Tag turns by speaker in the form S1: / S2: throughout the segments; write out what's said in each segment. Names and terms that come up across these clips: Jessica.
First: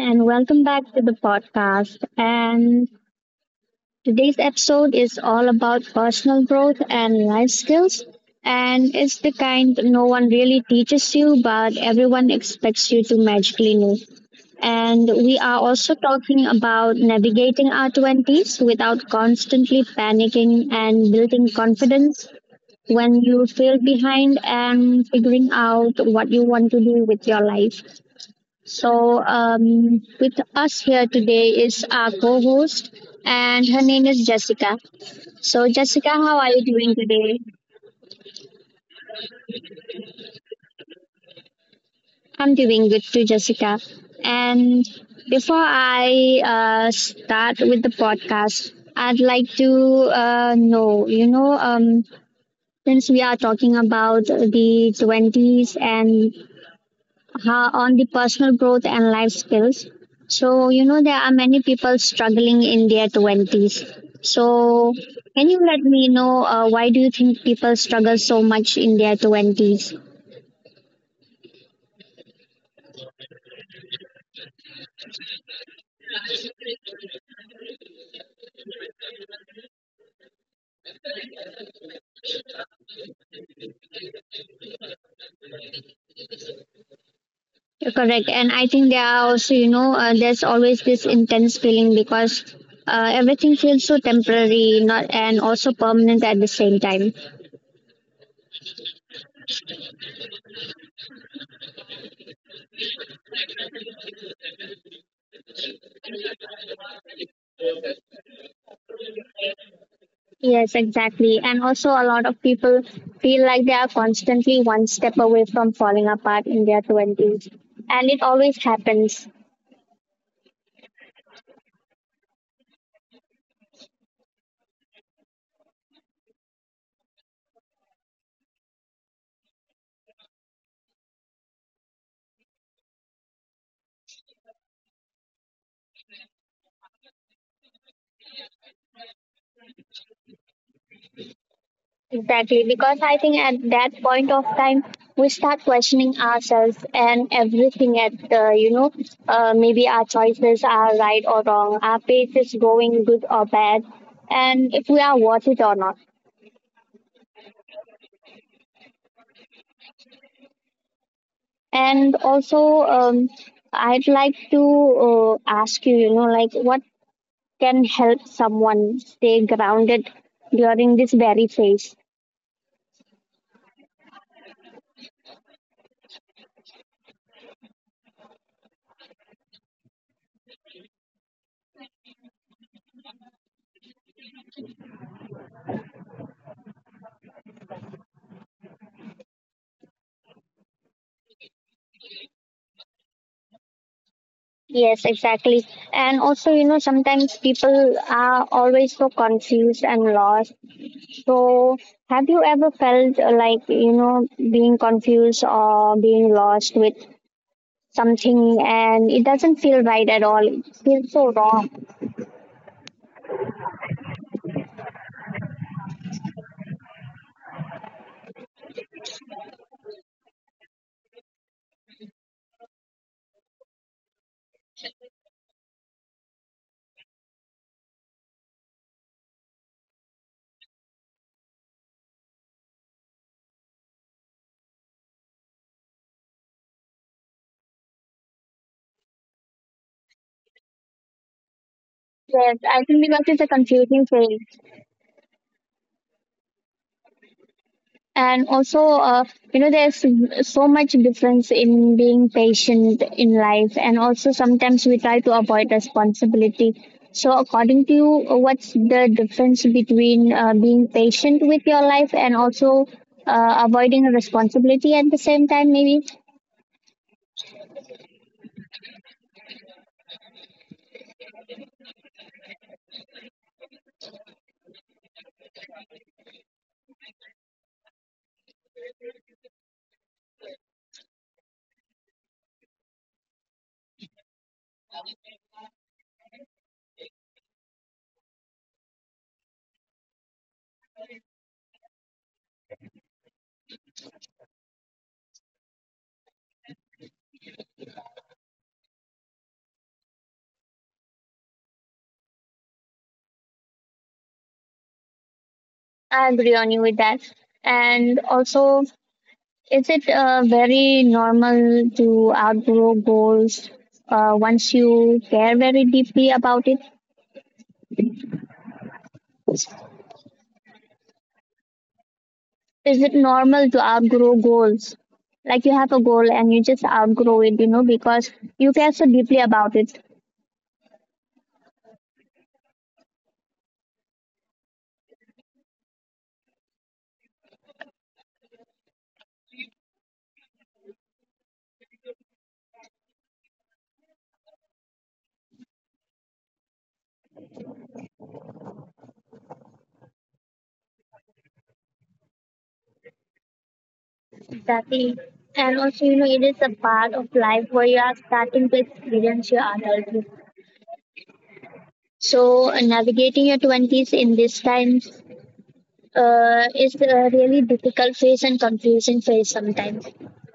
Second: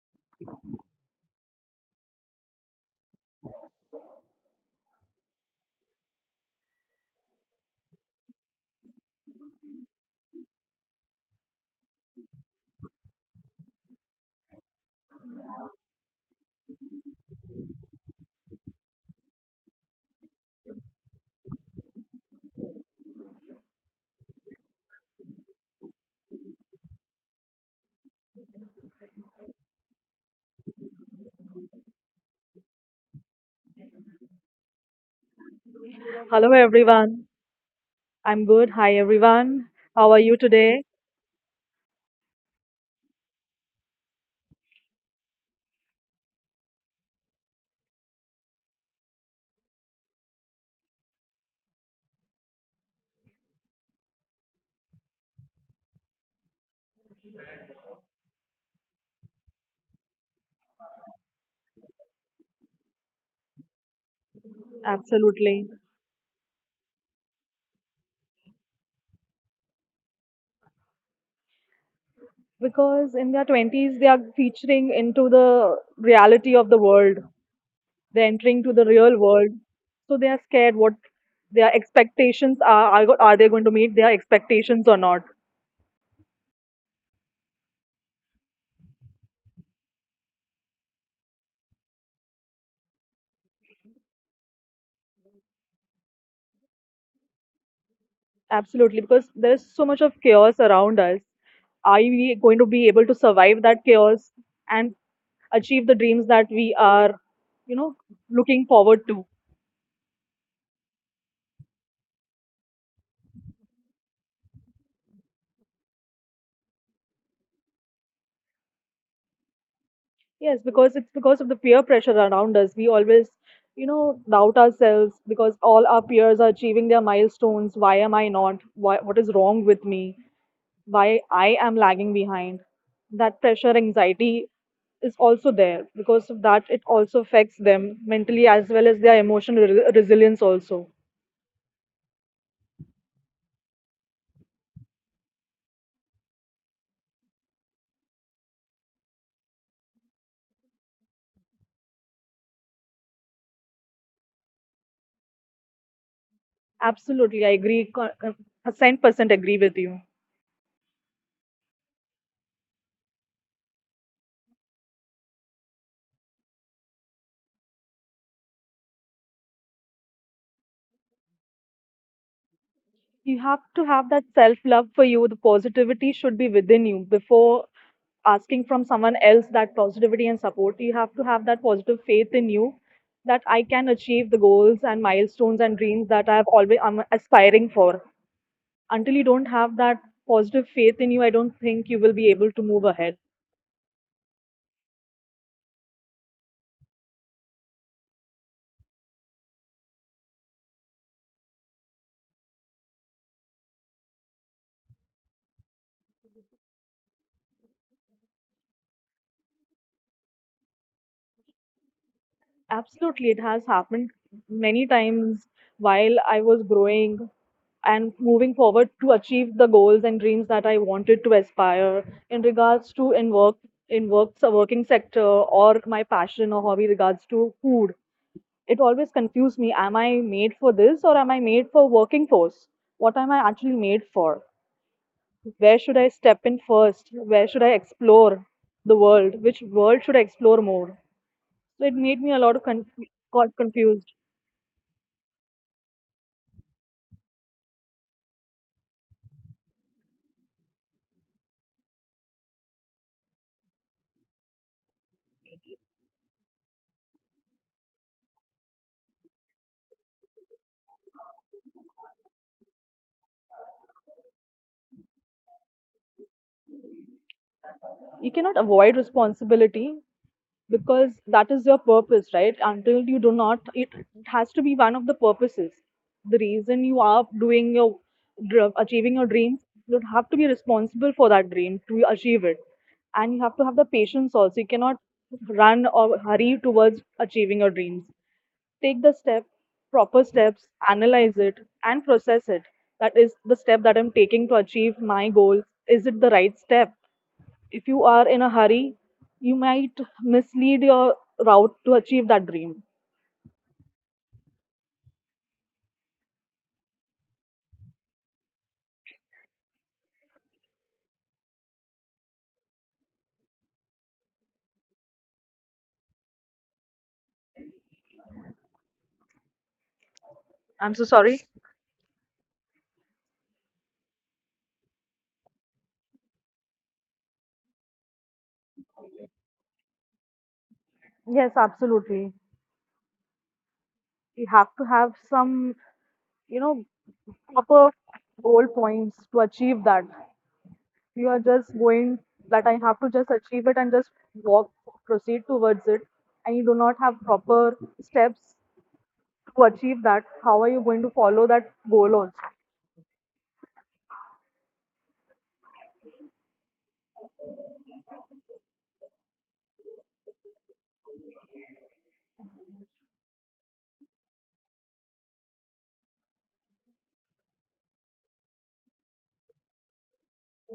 S1: and welcome back to the podcast. And today's episode is all about personal growth and life skills. And it's the kind no one really teaches you, but everyone expects you to magically know. And we are also talking about navigating our 20s without constantly panicking and building confidence when you feel behind and figuring out what you want to do with your life. With us here today is our co host, and her name is Jessica. So, Jessica, how are
S2: Hello,
S1: you doing
S2: everyone.
S1: today?
S2: I'm good. Hi, everyone. How are you today?
S1: I'm doing good too, Jessica. And before I start with the podcast, I'd like to know, since we are talking about the 20s and on the personal growth and life skills. So, you know, there are many people struggling in their 20s. So, can
S2: Absolutely.
S1: you let me know why do you think people struggle so much in their 20s?
S2: Because in their 20s, they are featuring into the reality of the world. They're entering to the real world. So they are scared what their expectations are. Are they going to meet their expectations or not?
S1: Correct. And I think there are also, there's always this intense feeling because everything feels so temporary not and also permanent at the same time.
S2: Absolutely. Because there is so much of chaos around us. Are we going to be able to survive that chaos and achieve the dreams that we are, you know, looking forward to?
S1: Yes, exactly. And also, a lot of people feel like they are constantly one step away from falling apart in their 20s. And it always happens.
S2: Yes, because it's because of the peer pressure around us. We always, doubt ourselves because all our peers are achieving their milestones. Why am I not? Why, what is wrong with me? Why I am lagging behind? That pressure, anxiety is also there. Because of that, it also affects them mentally as well as their emotional resilience also.
S1: Exactly. Because I think at that point of time, we start questioning ourselves and everything maybe our choices are right or wrong, our pace is going good or bad, and if we are worth it or not.
S2: Absolutely, I agree. A cent percent agree with you.
S1: And also, um, I'd like to ask you, you know, like what can help someone stay grounded during this very phase.
S2: You have to have that self love for you. The positivity should be within you before asking from someone else that positivity and support. You have to have that positive faith in you that I can achieve the goals and milestones and dreams that I'm aspiring for. Until you don't have that positive faith in you, I don't think you will be able to move ahead.
S1: Yes, exactly. And also, you know, sometimes people are always so confused and lost. So, have you ever felt like, you know, being confused or being lost with something and it doesn't feel right at all? It feels so wrong.
S2: Absolutely, it has happened many times while I was growing and moving forward to achieve the goals and dreams that I wanted to aspire in regards to in work in works a working sector or my passion or hobby regards to food. It always confused me. Am I made for this or am I made for working force? What am I actually made for? Where should I step in first? Where should I explore the world? Which world should I explore more? So it made me a lot of
S1: Yes, I think because it's
S2: got
S1: a
S2: confused.
S1: confusing phase. And also you know, there's so much difference in being patient in life, and also sometimes we try to avoid responsibility. So according to you, what's the difference between being patient with your life and also avoiding responsibility at the same time, maybe?
S2: You cannot avoid responsibility because that is your purpose, right? Until you do not, it has to be one of the purposes, the reason you are doing your achieving your dreams. You have to be responsible for that dream to achieve it, and you have to have the patience also. You cannot run or hurry towards achieving your dreams. Take the step proper steps, analyze it, and process it. That is the step that I'm taking to achieve my goals. Is it the right step? If you are in a hurry, you might mislead your route to achieve that dream.
S1: I agree on you with that. And also, is it very normal to outgrow goals once you care very deeply about it?
S2: I'm so sorry.
S1: Is it normal to outgrow goals? Like you have a goal and you just outgrow it, you know, because you care so deeply about it.
S2: Yes, absolutely. You have to have some, you know proper goal points to achieve that. You are just going that I have to just achieve it and just walk, proceed towards it, and you do not have proper steps to achieve that. How are you going to follow that goal also?
S1: Exactly. And also, you know, it is a part of life where you are starting to experience your adulthood. So navigating your 20s in these times is a really difficult phase and confusing phase sometimes.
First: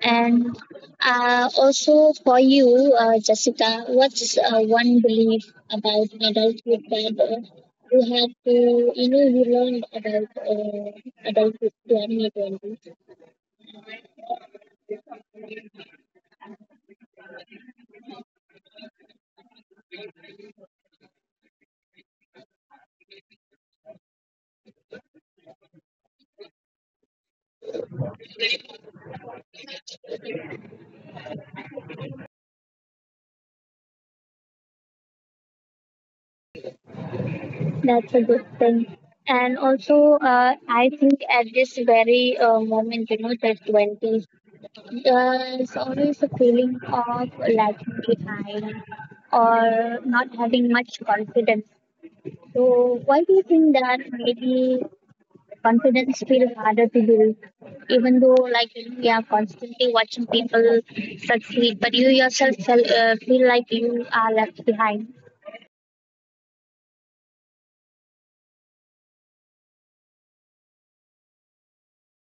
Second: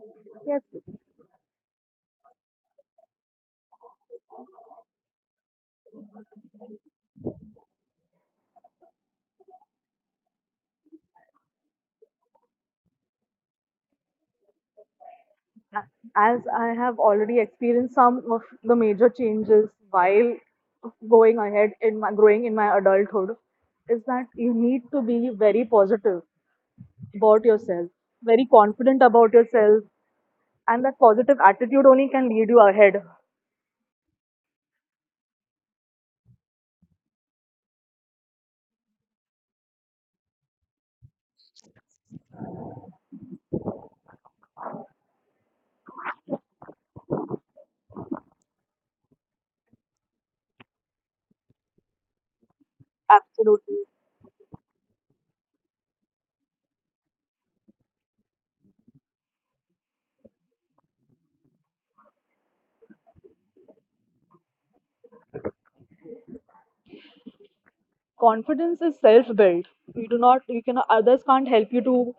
S1: And
S2: Yes,
S1: also for you, Jessica, what's one belief about adulthood that you had to, you know, you learned about adulthood during your 20s?
S2: as I have already experienced some of the major changes while going ahead in my growing in my adulthood, is that you need to be very positive about yourself, very confident about yourself, and that positive attitude only can lead you ahead.
S1: That's a good thing. And also, I think at this very moment, you know, the 20s, it's always a feeling of lagging behind or not having much confidence. So, why do you think
S2: Absolutely.
S1: that maybe confidence feels harder to build, even though, like, you know, we are constantly watching people succeed, but you yourself feel like you are left behind?
S2: Confidence is self built. You do not, you can, Others can't help you to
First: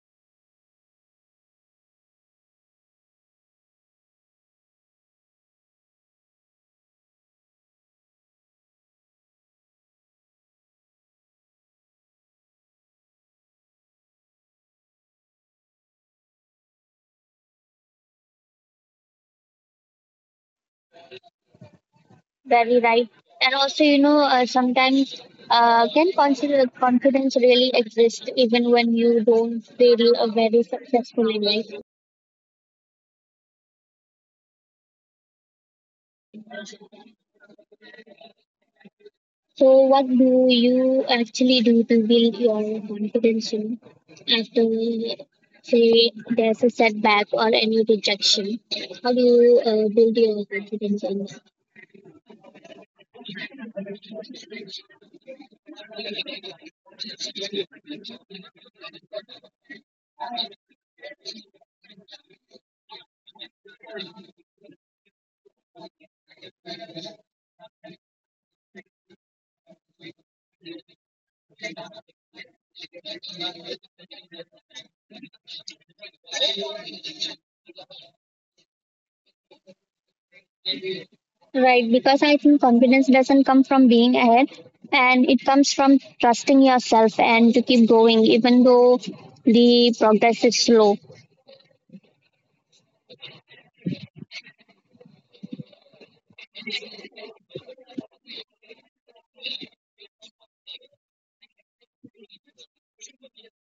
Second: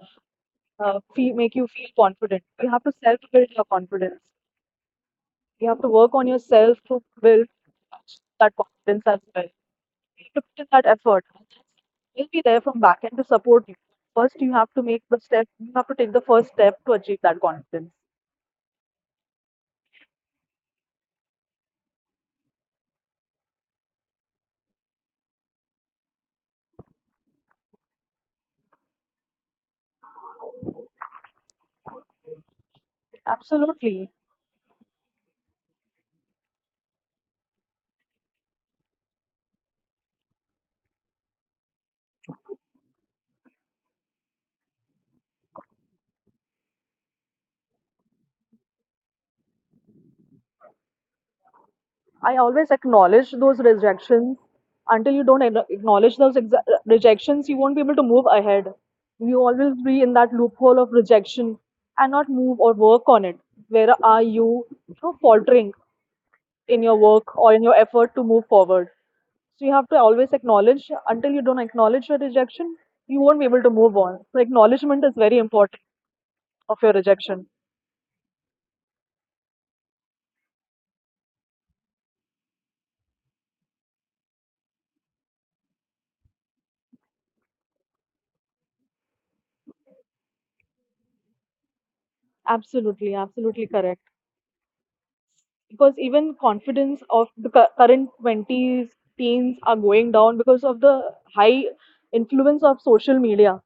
S2: make you feel confident. You have to self build your confidence. You have to work on yourself to build that confidence as well. You have to put in that effort, we'll be there from back end to support you. First, you have to make the step. You have to take the first step to achieve that confidence.
S1: Very right. And also, you know, sometimes can consider confidence really exist even when you don't feel very successful in life?
S2: Absolutely.
S1: So, what do you actually do to build your confidence in after, say, there's a setback or any rejection? How do you build your confidence in?
S2: I always acknowledge those rejections. Until you don't acknowledge those rejections, you won't be able to move ahead. You always be in that loophole of rejection and not move or work on it. Where are you, faltering in your work or in your effort to move forward? So you have to always acknowledge. Until you don't acknowledge your rejection, you won't be able to move on. So acknowledgement is very important of your rejection.
S1: Right, because I think confidence doesn't come from being ahead, and it comes from trusting yourself and to keep going even though the progress is slow.
S2: Absolutely, absolutely correct. Because even confidence of the current 20s teens are going down because of the high influence of social media.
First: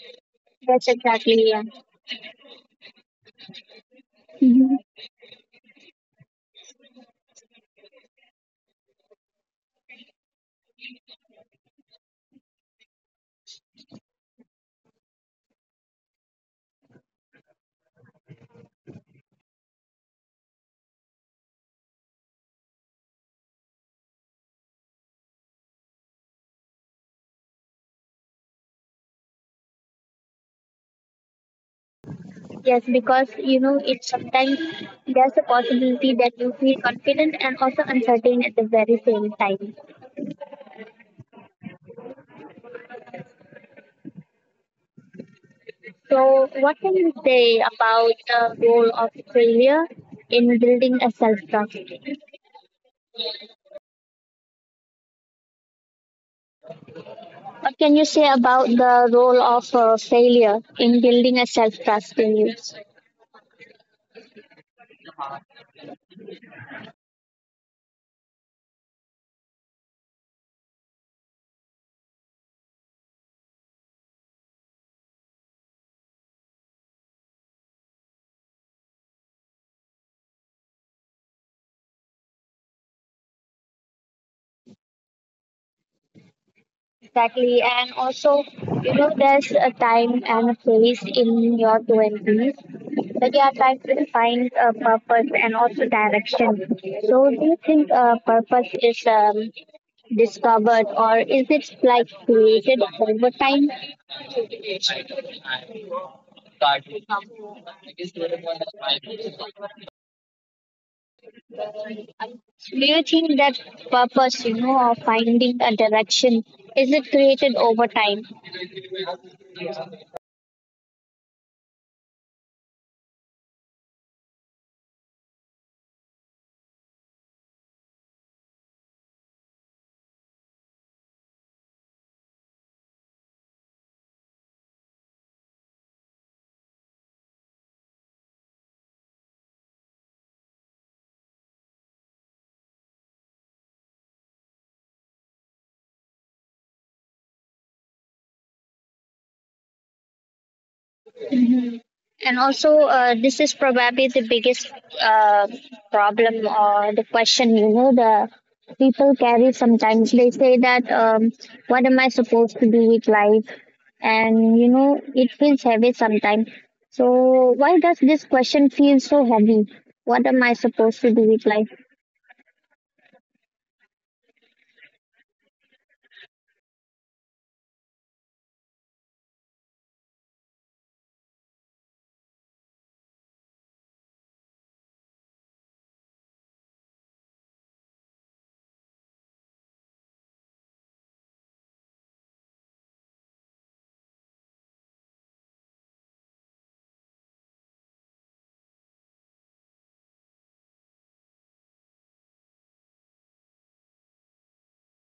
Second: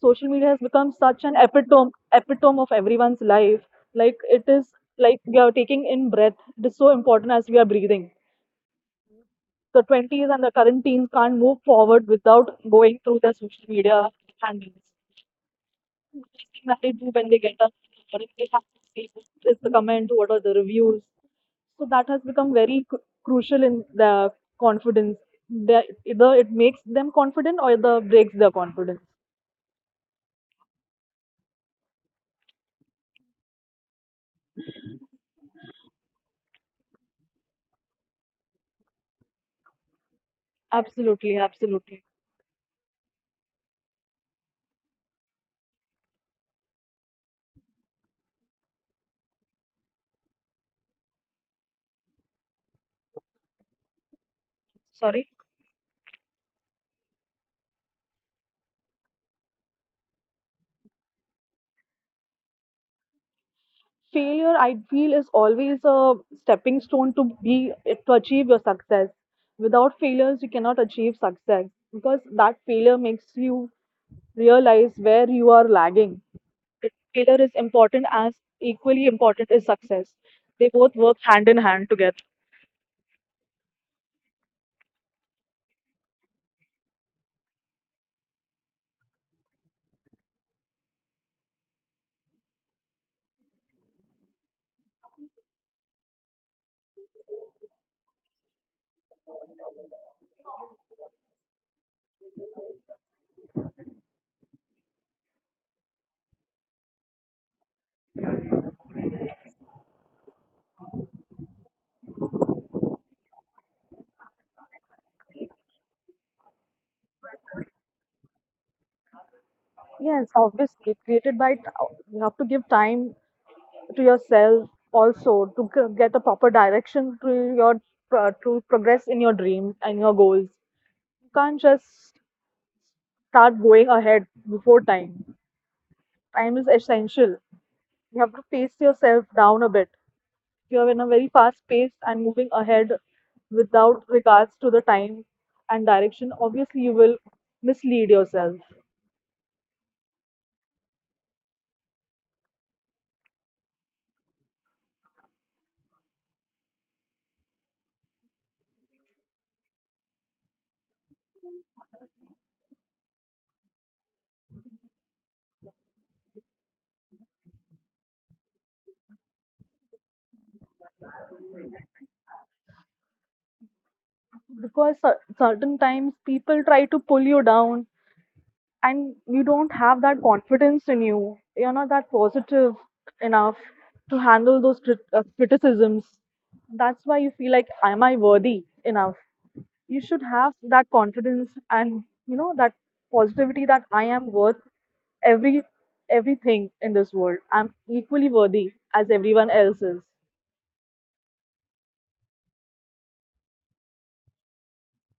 S2: Social media has
S1: That's
S2: become such
S1: exactly,
S2: an
S1: yeah.
S2: epitome of everyone's life. Like it is
S1: Mhm.
S2: like we are taking in breath. It is so important as we are breathing. The 20s and the current teens can't move forward without going through their social media handles. First thing that they do when they get up, or if they have to see, is the comment, what are the reviews. So that has become very crucial in their confidence. They, either it makes them confident or either breaks their confidence.
S1: Yes, because you know it sometimes there's a possibility that you feel confident and also uncertain at the very same time.
S2: Absolutely, absolutely.
S1: So, what can you say about the role of failure in building a self trust?
S2: Sorry.
S1: What can you say about the role of failure in building a self trust in you?
S2: Failure I feel is always a stepping stone to be, to achieve your success. Without failures you cannot achieve success, because that failure makes you realize where you are lagging. Failure is important as equally important is success. They both work hand in hand together.
S1: Exactly, and also, you know, there's a time and a place in your 20s that you are trying to find a purpose and also direction. So, do you think purpose is discovered or is it like created over time? Do you think that purpose, you know, of finding a direction, is it created over time?
S2: Yes, obviously created. By you have to give time to yourself also to get a proper direction to your to progress in your dreams and your goals. You can't just start going ahead before time. Time is essential. You have to pace yourself down a bit. You're in a very fast pace and moving ahead without regards to the time and direction. Obviously, you will mislead yourself.
S1: And also, this is probably the biggest uh, problem or the question, you know, the people carry sometimes. They say that, what am I supposed to do with life? And, you know, it feels heavy sometimes. So, why does this question feel so heavy? What am I supposed to do with life?
S2: Because certain times people try to pull you down and you don't have that confidence in you. You're not that positive enough to handle those criticisms. That's why you feel like, am I worthy enough? You should have that confidence and you know that positivity that I am worth every everything in this world. I'm equally worthy as everyone else is.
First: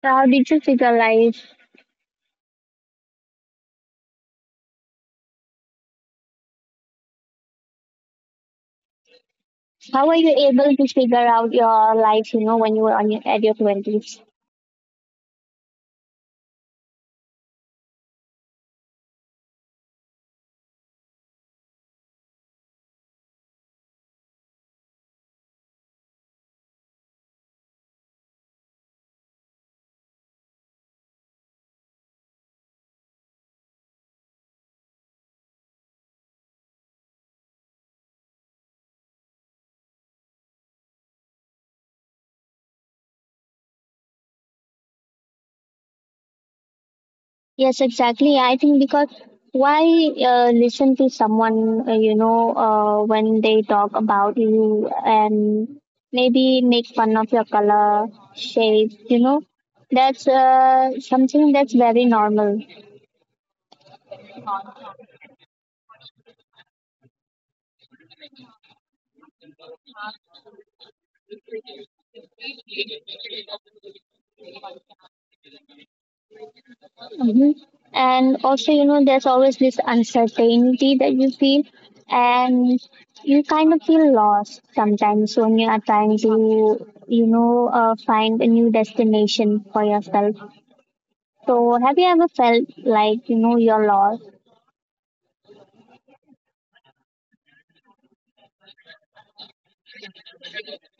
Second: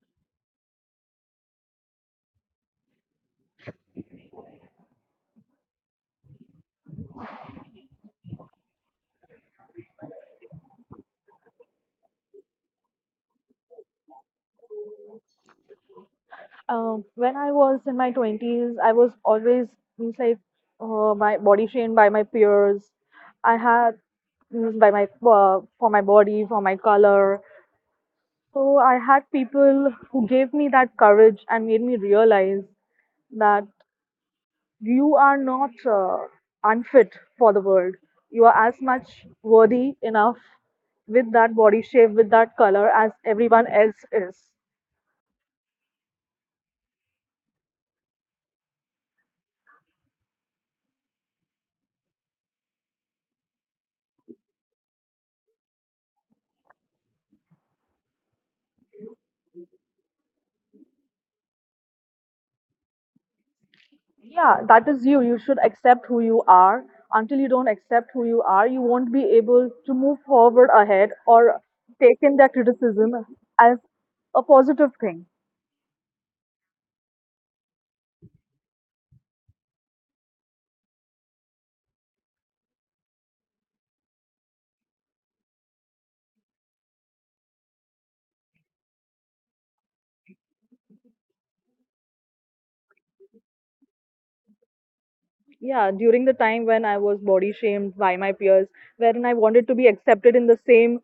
S1: So, how did you figure life? How were you able to figure out your life, you know, when you were on your, at your 20s?
S2: When I was in my 20s, I was always means like my body shamed by my peers. I had means by my for my body, for my color. So I had people who gave me that courage and made me realize that you are not unfit for the world. You are as much worthy enough with that body shape, with that color as everyone else is.
S1: Yes, exactly. I think because why listen to someone when they talk about you and maybe make fun of your color, shape, you know, that's something that's very normal.
S2: Yeah, that is you. You should accept who you are. Until you don't accept who you are, you won't be able to move forward ahead or take in that criticism as a positive thing.
S1: Hmm. And also, you know, there's always this uncertainty that you feel, and you kind of feel lost sometimes when you are trying to, you know, find a new destination for yourself. So, have you ever felt like you know you're lost?
S2: Yeah, during the time when I was body shamed by my peers, wherein I wanted to be accepted in the same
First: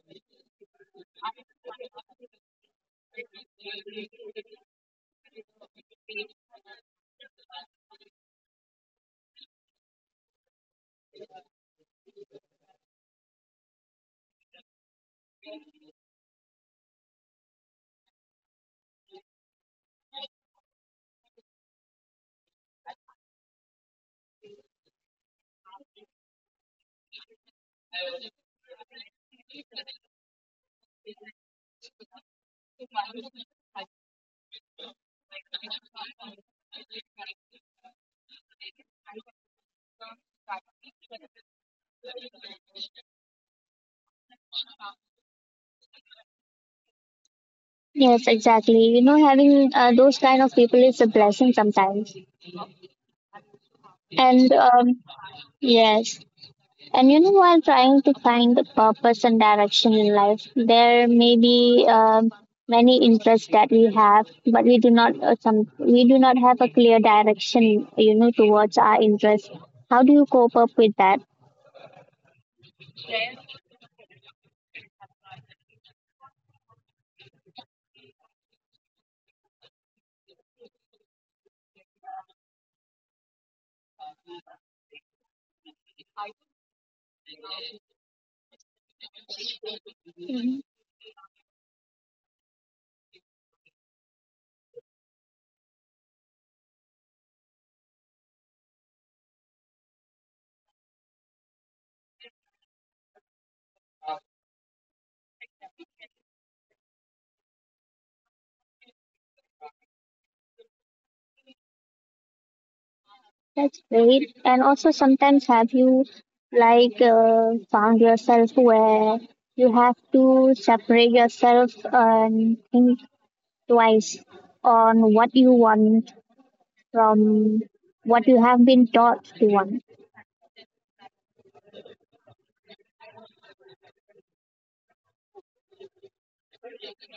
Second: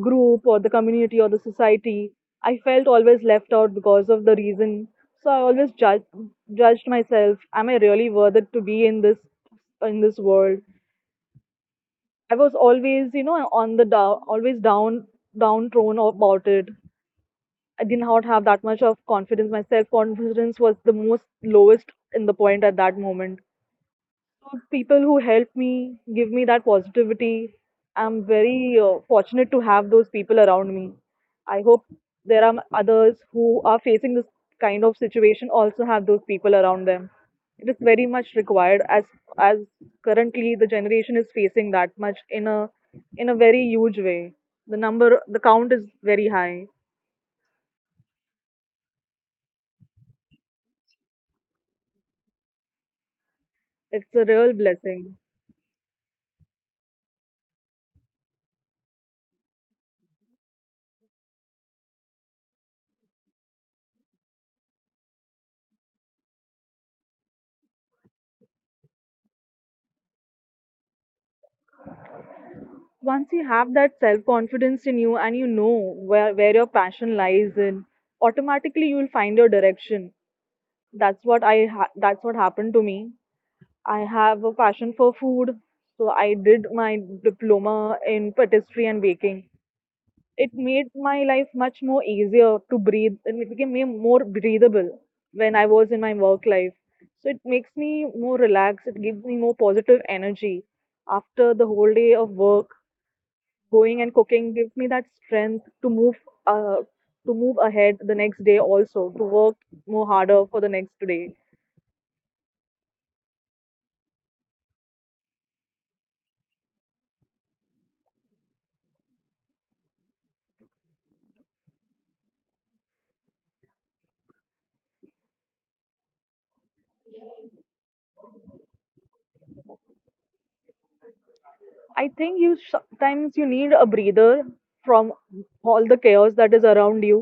S2: group or the community or the society, I felt always left out because of the reason. So I always judged myself. Am I really worth it to be in this world? I was always, on the down, downtrodden about it. I did not have that much of confidence. My self confidence was the most lowest in the point at that moment. Those people who help me, give me that positivity. I'm very fortunate to have those people around me. I hope there are others who are facing this kind of situation also have those people around them. It is very much required as as currently the generation is facing that much in a very huge way. The number the count is very high.
S1: Yes, exactly. You know, having those kind of people is a blessing sometimes.
S2: It's a real
S1: And um,
S2: blessing.
S1: yes, and you know, while trying to find the purpose and direction in life, there may be many interests that we have, but we do not have a clear direction, you know, towards our interests. How do you cope up with that?
S2: Once you have that self confidence in you and you know where your passion lies in, automatically you will find your direction. That's what that's what happened to me. I have a passion for food, so I did my diploma in patisserie and baking. It made my life much more easier to breathe, and it became me more breathable. When I was in my work life, so it makes me more relaxed, it gives me more positive energy. After the whole day of work, going and cooking gives me that strength to move, uh, to move ahead the next day also, to work more harder for the next day.
S1: That's great. And also, sometimes have you found yourself where you have to separate yourself and think twice on what you want from what you have been taught to want?
S2: I think you sometimes you need a breather from all the chaos that is around you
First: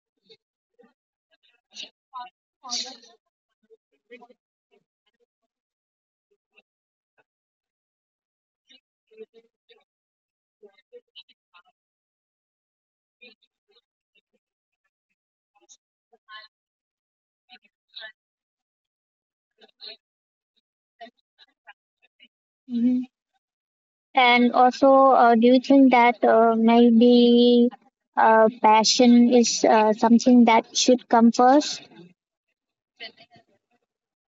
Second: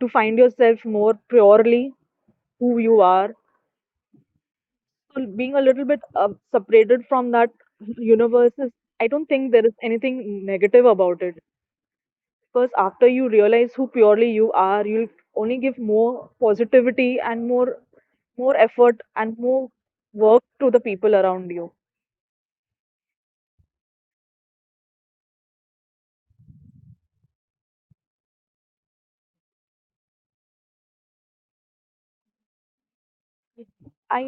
S2: to find yourself more purely who you are. So being a little bit separated from that universe is, I don't think there is anything negative about it. Because after you realize who purely you are, you'll only give more positivity and more, more effort and more work to the people around you.
S1: Mhm. And also, do you think that maybe passion is something that should come first?
S2: I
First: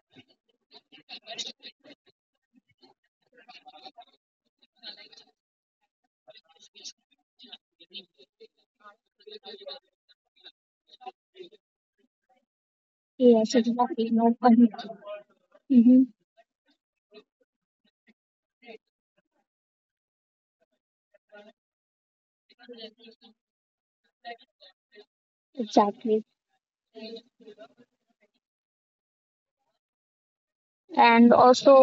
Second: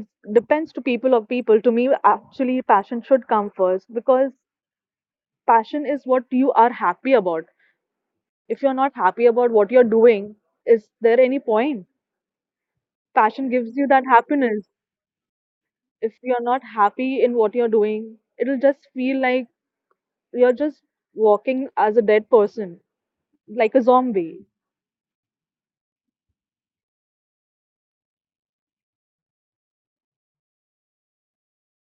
S2: it depends to people of people. To me, actually passion should come first, because passion is what you are happy about. If you're not happy about what you're doing, is there any point? Passion
S1: Yes,
S2: gives you that
S1: exactly. No
S2: happiness.
S1: point. Mm-hmm.
S2: If you're not happy in what you're doing, it'll just feel like you're just walking as a dead person, like a zombie.
S1: Exactly. And also,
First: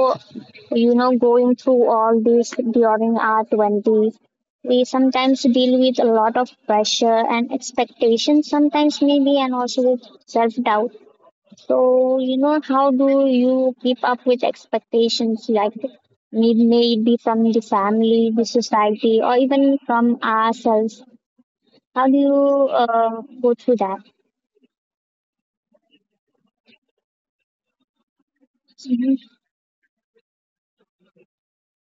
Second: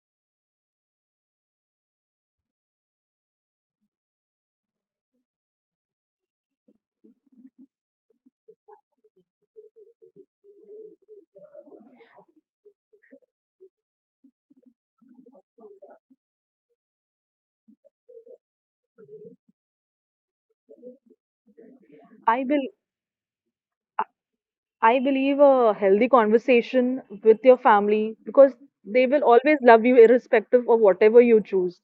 S1: you know, going through all this during our 20s, we sometimes deal with a lot of pressure and expectations sometimes, maybe, and also with self doubt. So, you know, how do you keep up with expectations, like maybe from the family, the society, or even from ourselves? How do
S2: I bel
S1: you go through that?
S2: I believe a healthy conversation with your family, because they will always love you irrespective of whatever you choose.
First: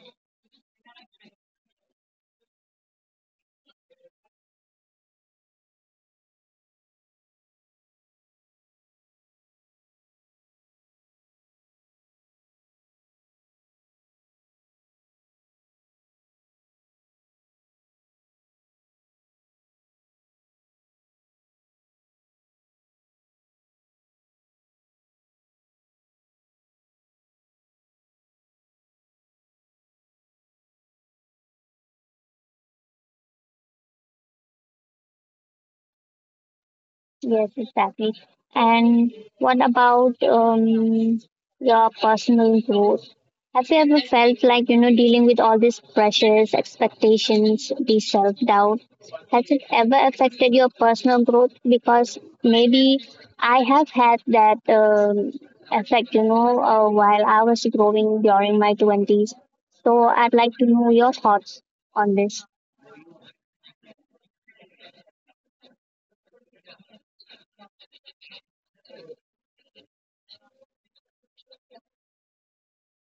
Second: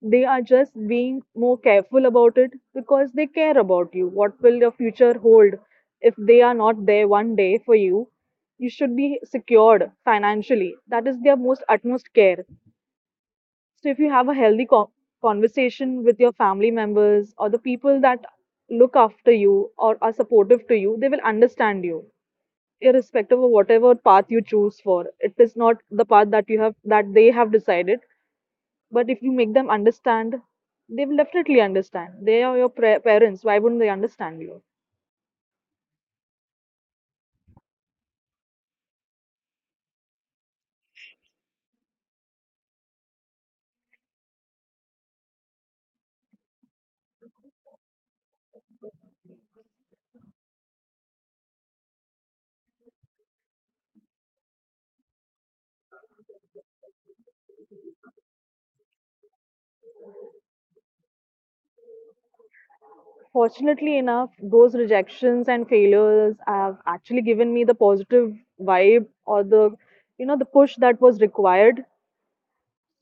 S2: They are just being more careful about it because they care about you. What will your future hold if they are not there one day for you? You should be secured financially. That is their most utmost care. So if you have a healthy conversation with your family members or the people that look after you or are supportive to you, they will understand you irrespective of whatever path you choose for. It is not the path that you have that they have decided, but if you make them understand, they will definitely understand. They are your parents. Why wouldn't they understand you?
S1: Yes, exactly. And what about your personal growth? Have you ever felt like, you know, dealing with all these pressures, expectations, the self-doubt? Has it ever affected your personal growth? Because maybe I have had that effect, you know, while I was growing during my 20s. So I'd like to know your thoughts on this.
S2: Fortunately enough, those rejections and failures have actually given me the positive vibe or the you know the push that was required.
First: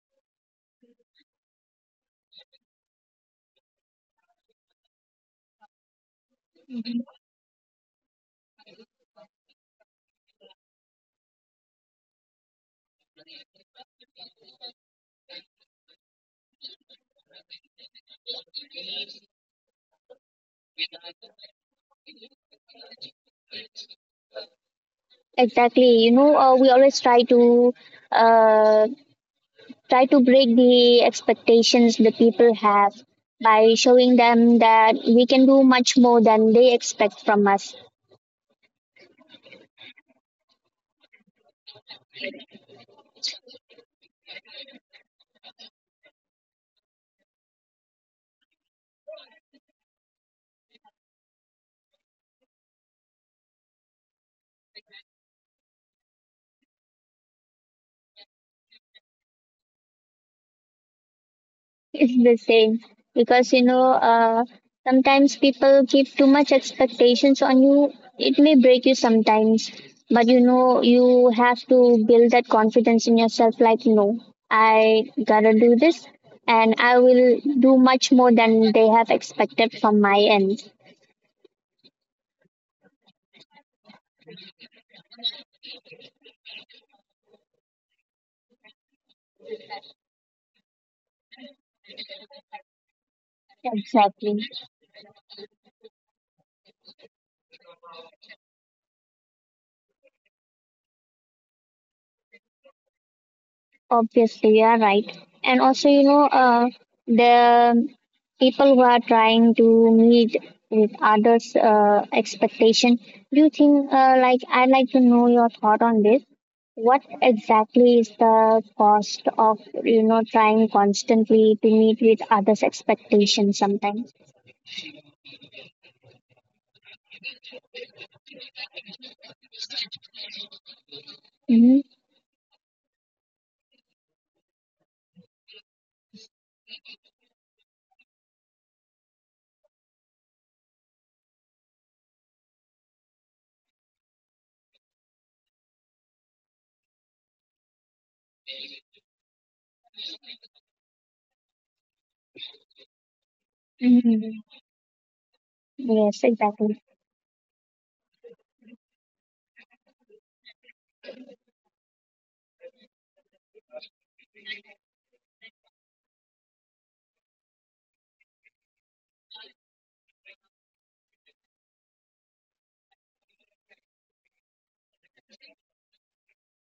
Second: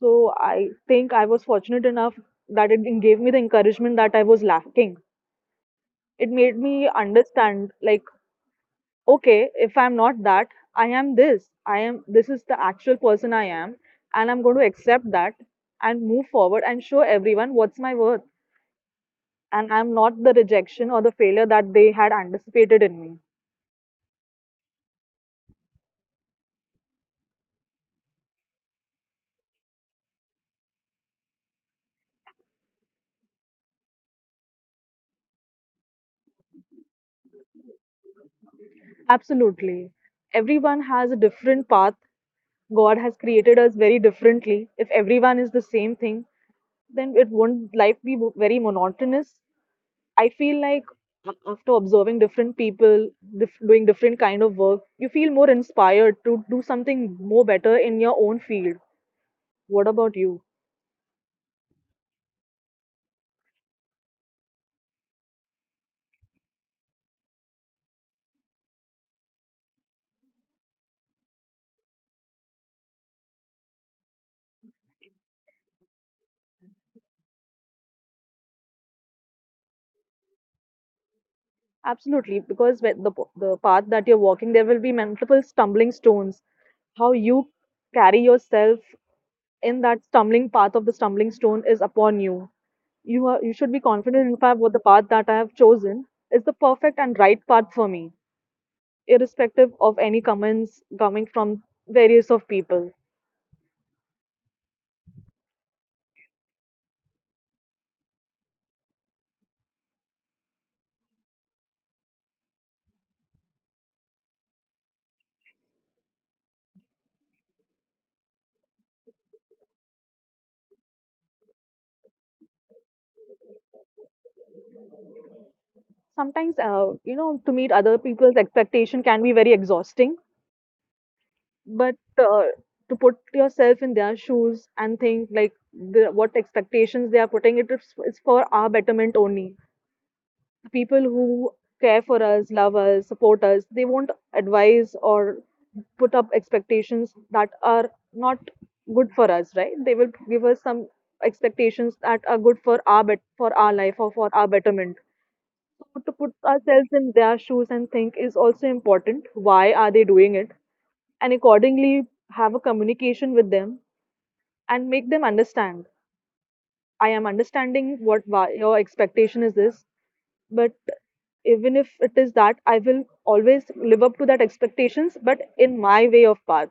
S2: So I think I was fortunate enough that it gave me the encouragement that I was lacking. It made me understand, like, okay, if I'm not that, I am this. I am this is the actual person I am, and I'm going to accept that and move forward and show everyone what's my worth. And I'm not the rejection or the failure that they had anticipated in me.
S1: Exactly. You know, we always try to uh, break the expectations the people have by showing them that we can do much more than they expect from us.
S2: Absolutely. Everyone has a different path. God has created us very differently. If everyone is the same thing, then it won't life be very monotonous. I feel like after observing different people doing different kind of work, you feel more inspired to do something more better in your own field. What about you?
S1: It's the same because you know sometimes people keep too much expectations on you. It may break you sometimes, but you know you have to build that confidence in yourself. Like no, I gotta do this, and I will do much more than they have expected from my end.
S2: Absolutely, because with the path that you're walking, there will be multiple stumbling stones. How you carry yourself in that stumbling path of the stumbling stone is upon you. You are you should be confident. In
S1: Exactly.
S2: fact, what the path that I have chosen is the perfect and right path for me, irrespective of any comments coming from various of people.
S1: Obviously, you are right. And also, you know, the people who are trying to meet with others' expectation, do you think, I'd like to know your thought on this. What exactly is the cost of, you know, trying constantly to meet with others' expectations sometimes?
S2: Sometimes, to meet other people's expectation can be very exhausting,
S1: Mm-hmm.
S2: but uh, to put yourself in their shoes and think like what expectations they are putting, it is for our betterment only. The people who care for us, love us, support us, they won't advise or put up expectations that are not good for us, right? They will give us some expectations that are good for our life or for
S1: Mm-hmm.
S2: our betterment. So to
S1: Yes,
S2: put
S1: exactly.
S2: ourselves in their shoes and think is also important, why are they doing it, and accordingly have a communication with them and make them understand. I am understanding what why your expectation is this, but even if it is that, I will always live up to that expectations, but in my way of path.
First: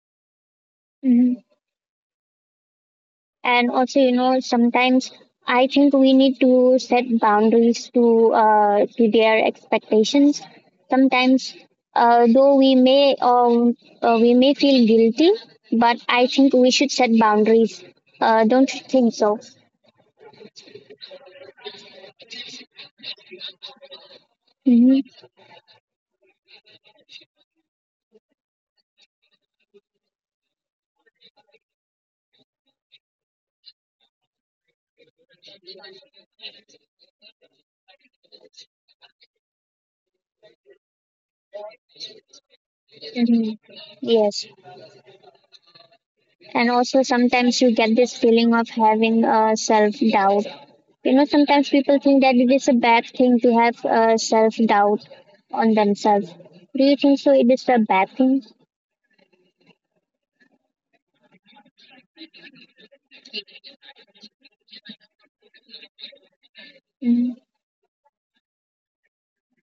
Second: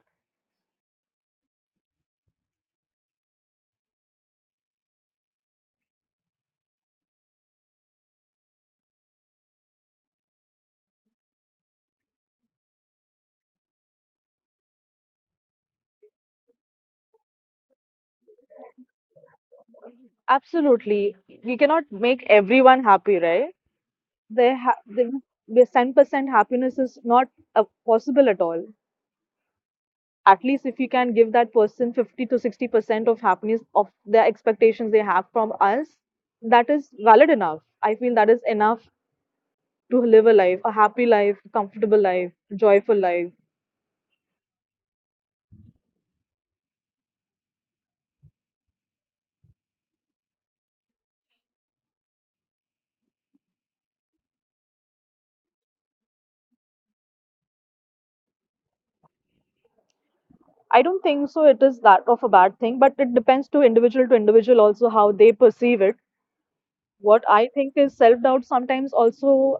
S1: Mhm. And also, you know, sometimes I think we need to set boundaries to their expectations. Sometimes, though we may feel guilty, but I think we should set boundaries. Don't you think so?
S2: Absolutely. We cannot make everyone happy, right? They ha they,
S1: Mm-hmm.
S2: the 10% happiness is not possible at all. At least if you can give that person 50 to 60% of happiness of the expectations they have from us, that is valid enough. I feel that is enough to live a life, a happy life, a comfortable life, a joyful life.
S1: Mm-hmm. Yes. And also, sometimes you get this feeling of having self doubt. You know, sometimes people think that it is a bad thing to have self doubt on themselves. Do you think so? It is a bad thing?
S2: I don't think so it is that of a bad thing, but it depends to individual also how they perceive it. What
S1: Mm,
S2: I think is self doubt sometimes also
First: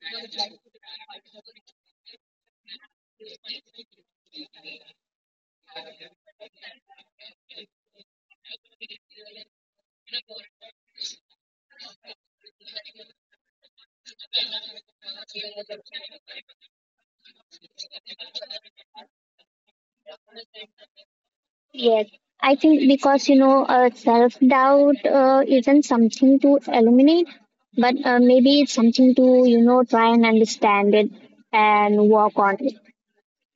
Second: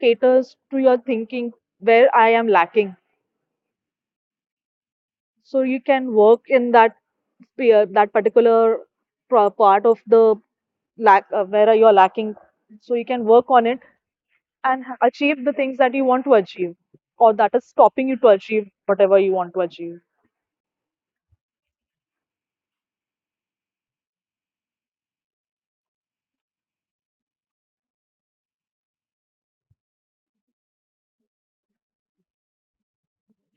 S2: caters to your thinking where I am lacking. So you can work in that sphere, that particular part of the lack, where you are lacking. So you can work on it and achieve the things that you want to achieve, or that is stopping you to achieve whatever you want to achieve.
S1: Yes, I think because you know, self doubt isn't something to eliminate, but maybe it's something to, you know, try and understand it and work on it.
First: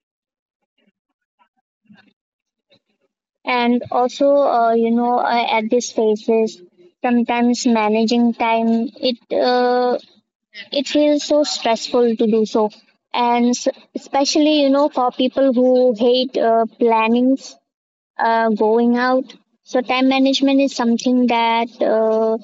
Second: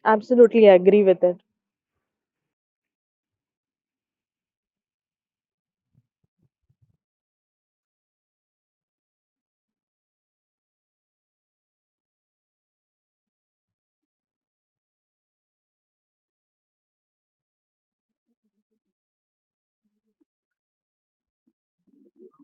S2: Absolutely, I agree with it.
S1: And also, at these phases, sometimes managing time it feels so stressful to do so, and especially you know for people who hate planning going out. So time management is something that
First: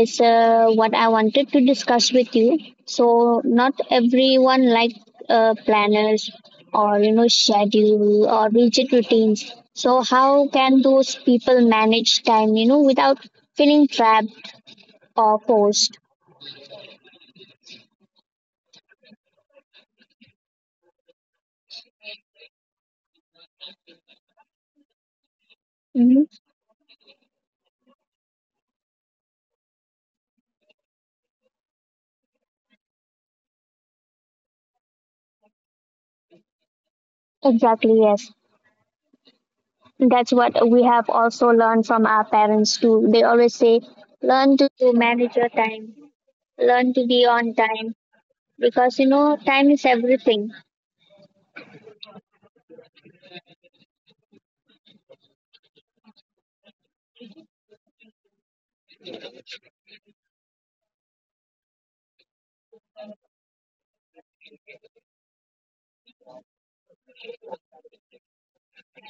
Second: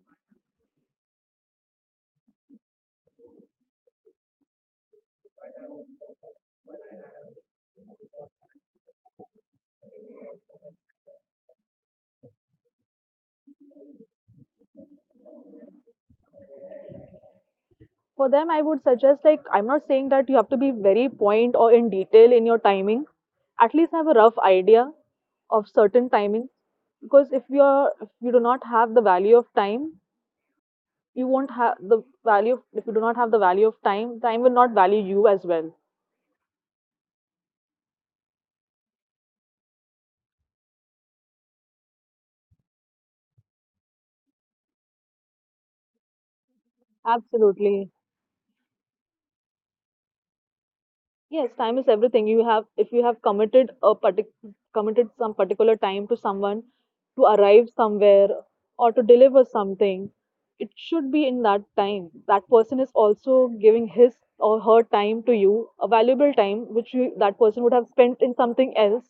S1: is what I wanted to discuss with you. So not everyone like planners or you know schedule or rigid routines. So how can those people manage time, you know, without feeling trapped or forced?
S2: For them, I would suggest like I'm not saying that you have to be very point or in detail in your timing. At least have a rough idea of certain
S1: Hmm.
S2: timing, because if you do not have the value of time, you won't have the value of if you do not have the value of time, time will not value you as well.
S1: Exactly, yes. That's what we have also learned from our parents too. They always say, learn to manage your time, learn to be on
S2: Absolutely.
S1: time, because you know time is everything.
S2: Yes, time is everything. You have, if you have committed some particular time to someone, to arrive somewhere, or to deliver something, it should be in that time. That person is also giving his or her time to you, a valuable time which that person would have spent in something else,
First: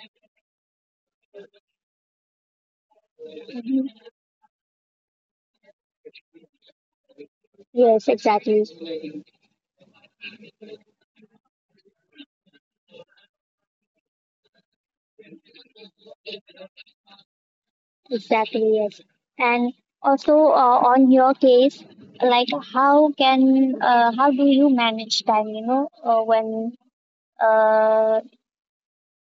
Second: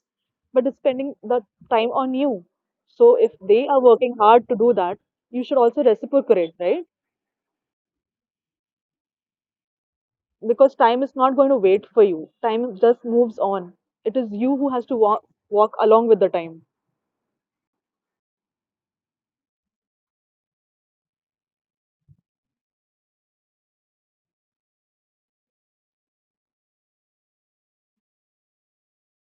S2: but is spending the time on you. So if they are working hard to do that, you should also reciprocate, right?
S1: Yes, exactly.
S2: Because time is not going to wait for you. Time just moves on. It is you who has to walk along with the time.
S1: Exactly, yes. And also, on your case, like how can how do you manage time, you know, when uh,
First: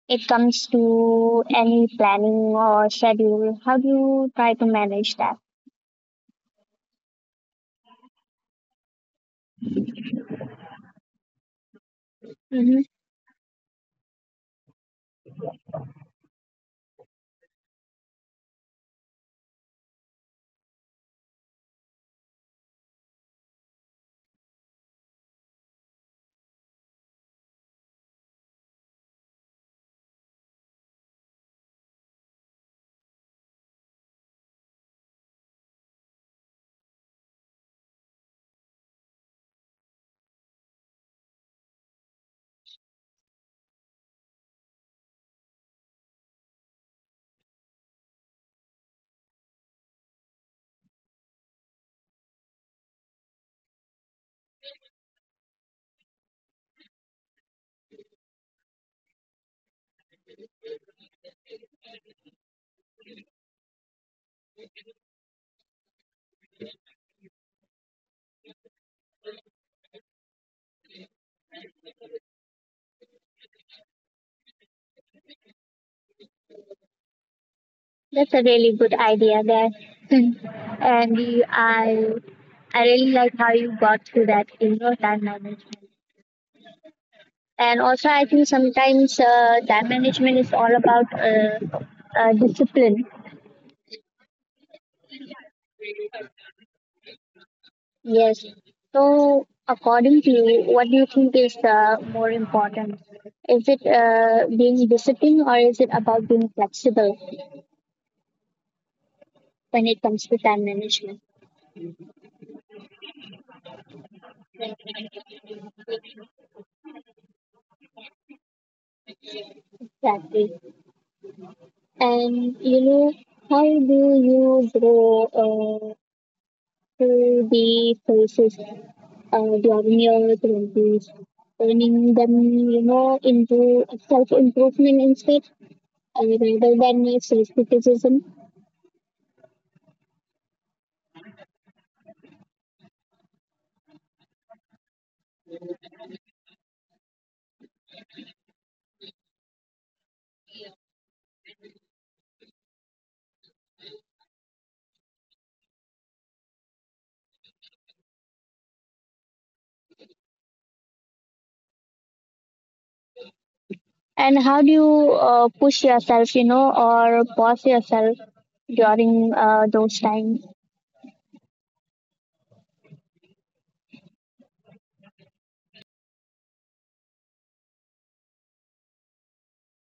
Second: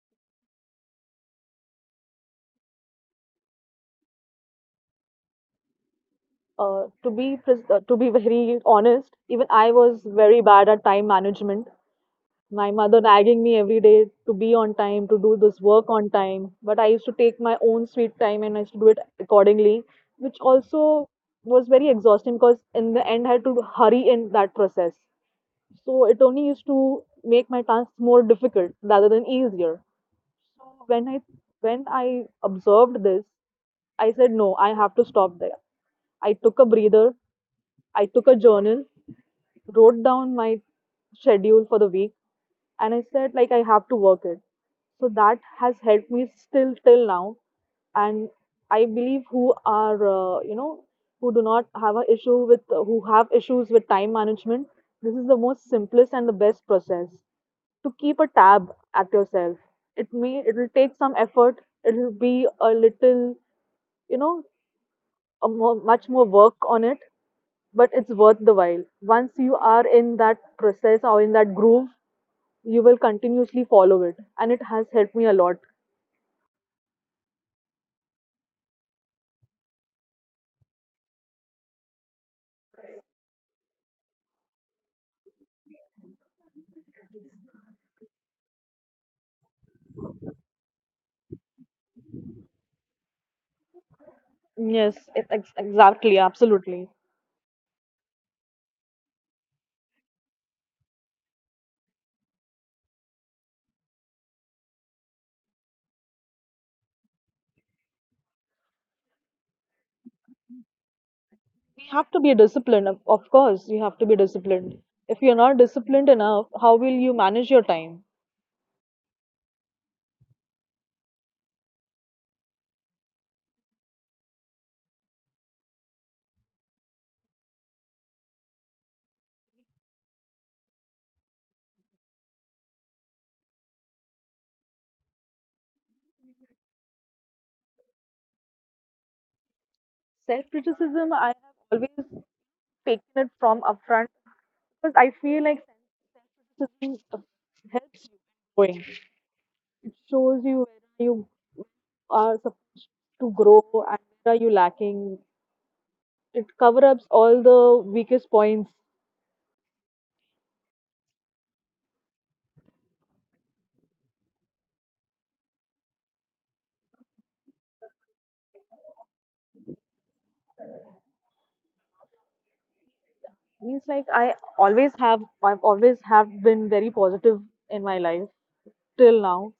S1: it comes to any planning or schedule? How do you try to manage that?
S2: To be very honest, even I was very bad at time management. My
S1: Mm-hmm.
S2: mother nagging me every day to be on time, to do this work on time. But I used to take my own sweet time and I used to do it accordingly, which also was very exhausting because in the end I had to hurry in that process. So it only used to make my tasks more difficult rather than easier. So when I observed this, I said no, I have to stop there. I took a breather, I took a journal, wrote down my schedule for the week, and I said like I have to work it. So that has helped me still till now. And I believe who are who do not have a issue with who have issues with time management, this is the most simplest and the best process to keep a tab at yourself. It'll take some effort. It'll be a little, you know much more work on it, but it's worth the while. Once you are in that process or in that groove, you will continuously follow it, and it has helped me a lot.
S1: That's a really good idea there. And I really like how you got to that in your time management. And also I think sometimes time management is all about discipline.
S2: Yes, exactly, absolutely.
S1: Yes. So according to you, what do you think is more important? Is it being disciplined, or is it about being flexible when it comes to time management?
S2: We have to be disciplined, of course, you have to be disciplined. If you're not disciplined enough, how will you manage your time?
S1: Exactly. And you know, how do you grow to the places during your 20s, turning them, you know, into self improvement instead, rather than self criticism?
S2: Self criticism, I have always taken it from upfront because I feel like self criticism helps you going. It shows you where you are supposed to grow and where are you lacking. It cover ups all the weakest points.
S1: And how do you push yourself, you know, or pause yourself during those times?
S2: Means like I've always have been very positive in my life till now,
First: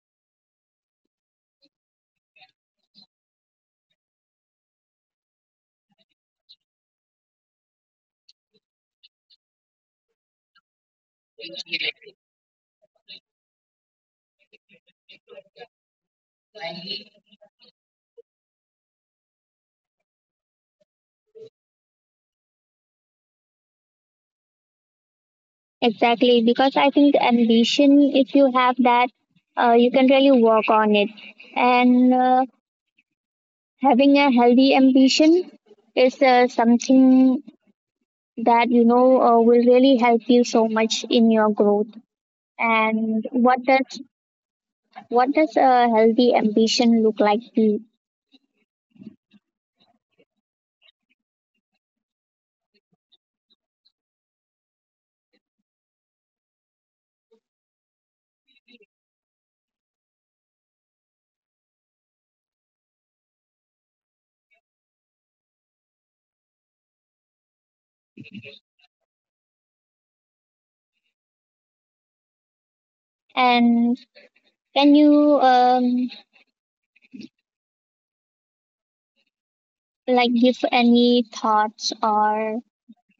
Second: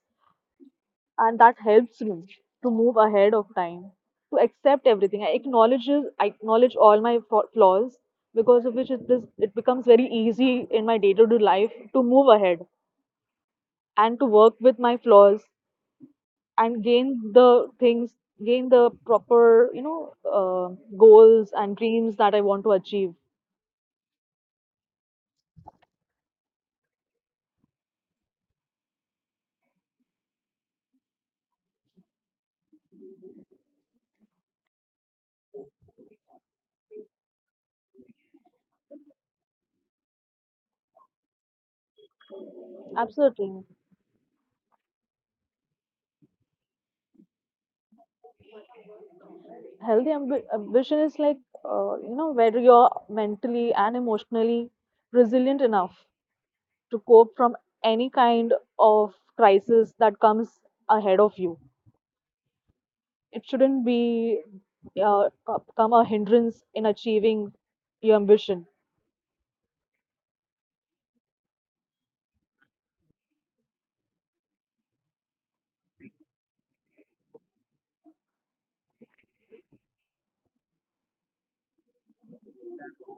S2: and that helps me to move ahead of time, to accept everything. I acknowledge all my flaws, because of which it becomes very easy in my day to day life to move ahead and to work with my flaws and gain the proper uh, goals and dreams that I want to achieve.
S1: Exactly, because I think ambition, if you have that, you can really work on it. And having a healthy ambition is something that you know will really help you so much in your growth. And what
S2: Absolutely.
S1: does, what does a healthy ambition look like to you?
S2: Healthy ambition is like, whether you're mentally and emotionally resilient enough to cope from any kind of crisis that comes ahead of you. It shouldn't become a hindrance in achieving your ambition.
S1: And can you like give any thoughts or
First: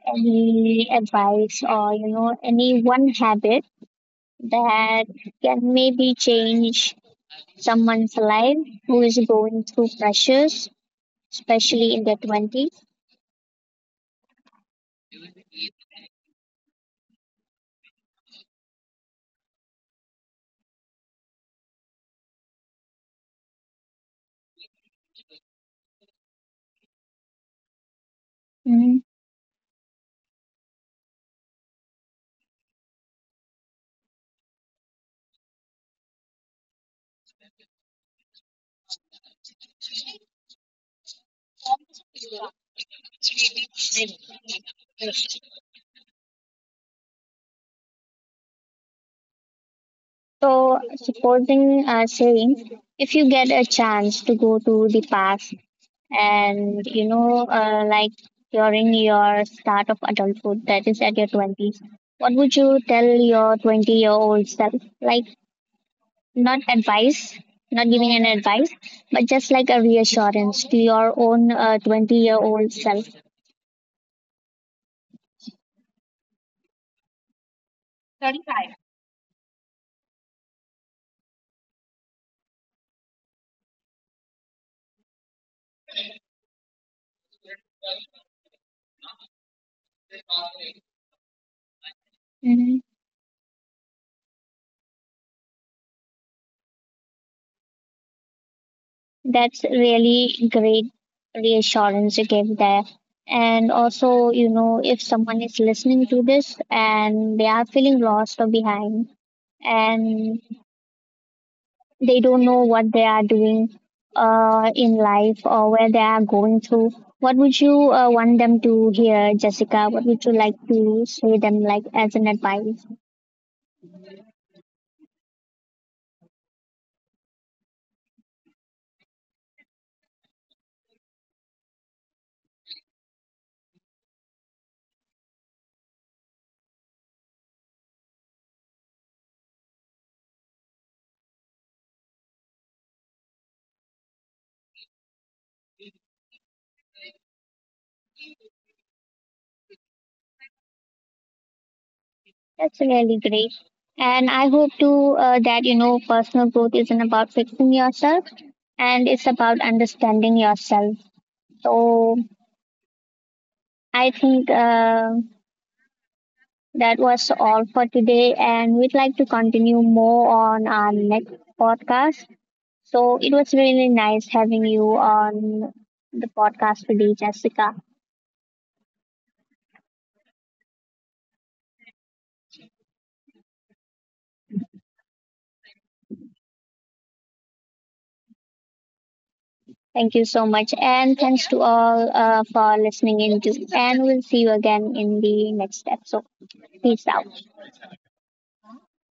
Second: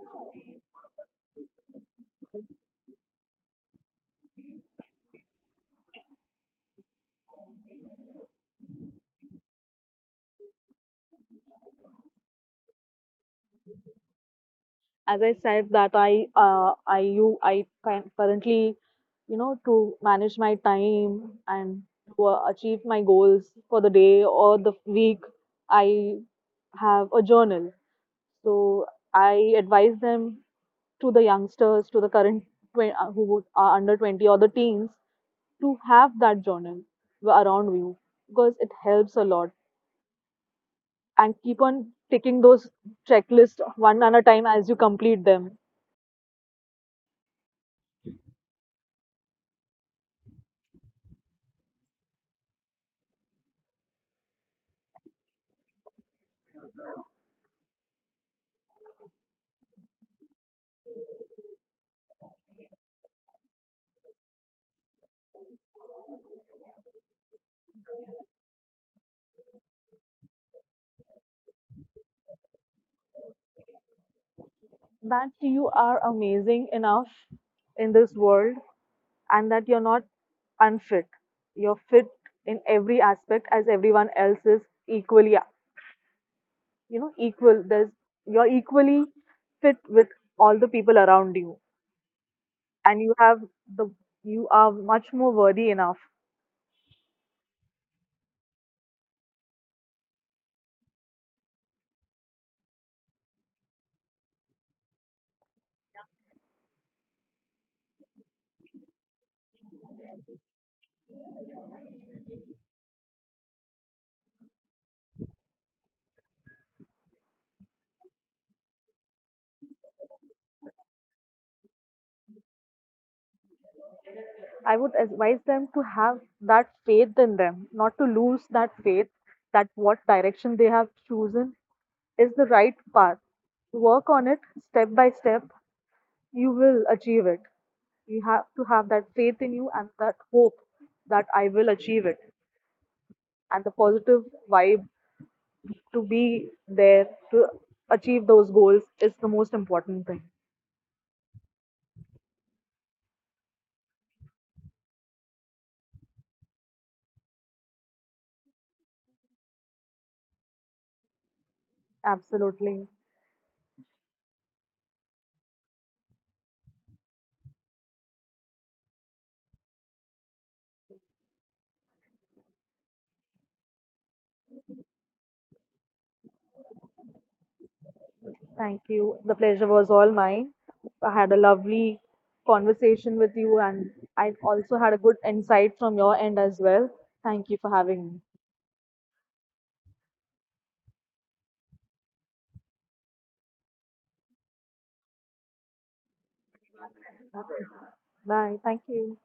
S1: any advice, or you know, any one habit that can maybe change someone's life who is going through pressures, especially in their 20s?
S2: As I said, that I currently, to manage my time and to achieve my goals for the day or the week, I have a journal. So I advise them, to the youngsters, to the current are under 20 or the teens, to have that journal around you, because it helps a lot, and keep on taking those checklists one at a time as you complete them.
S1: So, supporting saying, if you get a chance to go to the past and, you know, during your start of adulthood, that is at your 20s, what would you tell your 20-year-old self? Like, not advice, not giving an advice, but just like a reassurance to your own 20-year-old self.
S2: That you are amazing enough in this world and that you're not unfit. You're fit in every aspect as everyone else is equally, equal. There's You're equally fit with all the people around you,
S1: Mm-hmm.
S2: and you have the you are much more worthy enough.
S1: That's really great reassurance you gave there. And also, you know, if someone is listening to this and they are feeling lost or behind, and they don't know what they are doing in life or where they are going through, what would you want them to hear, Jessica? What would you like to say them like as an advice?
S2: I would advise them to have that faith in them, not to lose that faith that what direction they have chosen is the right path. Work on it step by step, you will achieve it. You have to have that faith in you and that hope that I will achieve it, and the positive vibe to be there to achieve those goals is the most important thing.
S1: That's really great. And I hope too that, you know, personal growth isn't about fixing yourself, and it's about understanding yourself. So
S2: Absolutely.
S1: I think that was all for today, and we'd like to continue more on our next podcast. So it was really nice having you on the podcast today, Jessica.
S2: Thank you. The pleasure was all mine. I had a lovely conversation with you, and I also had a good insight from your end as well. Thank you for having me.
S1: Thank you so much, and thanks to all for listening in too. And we'll see you again in the next episode. Peace out.
S2: Bye. Thank you.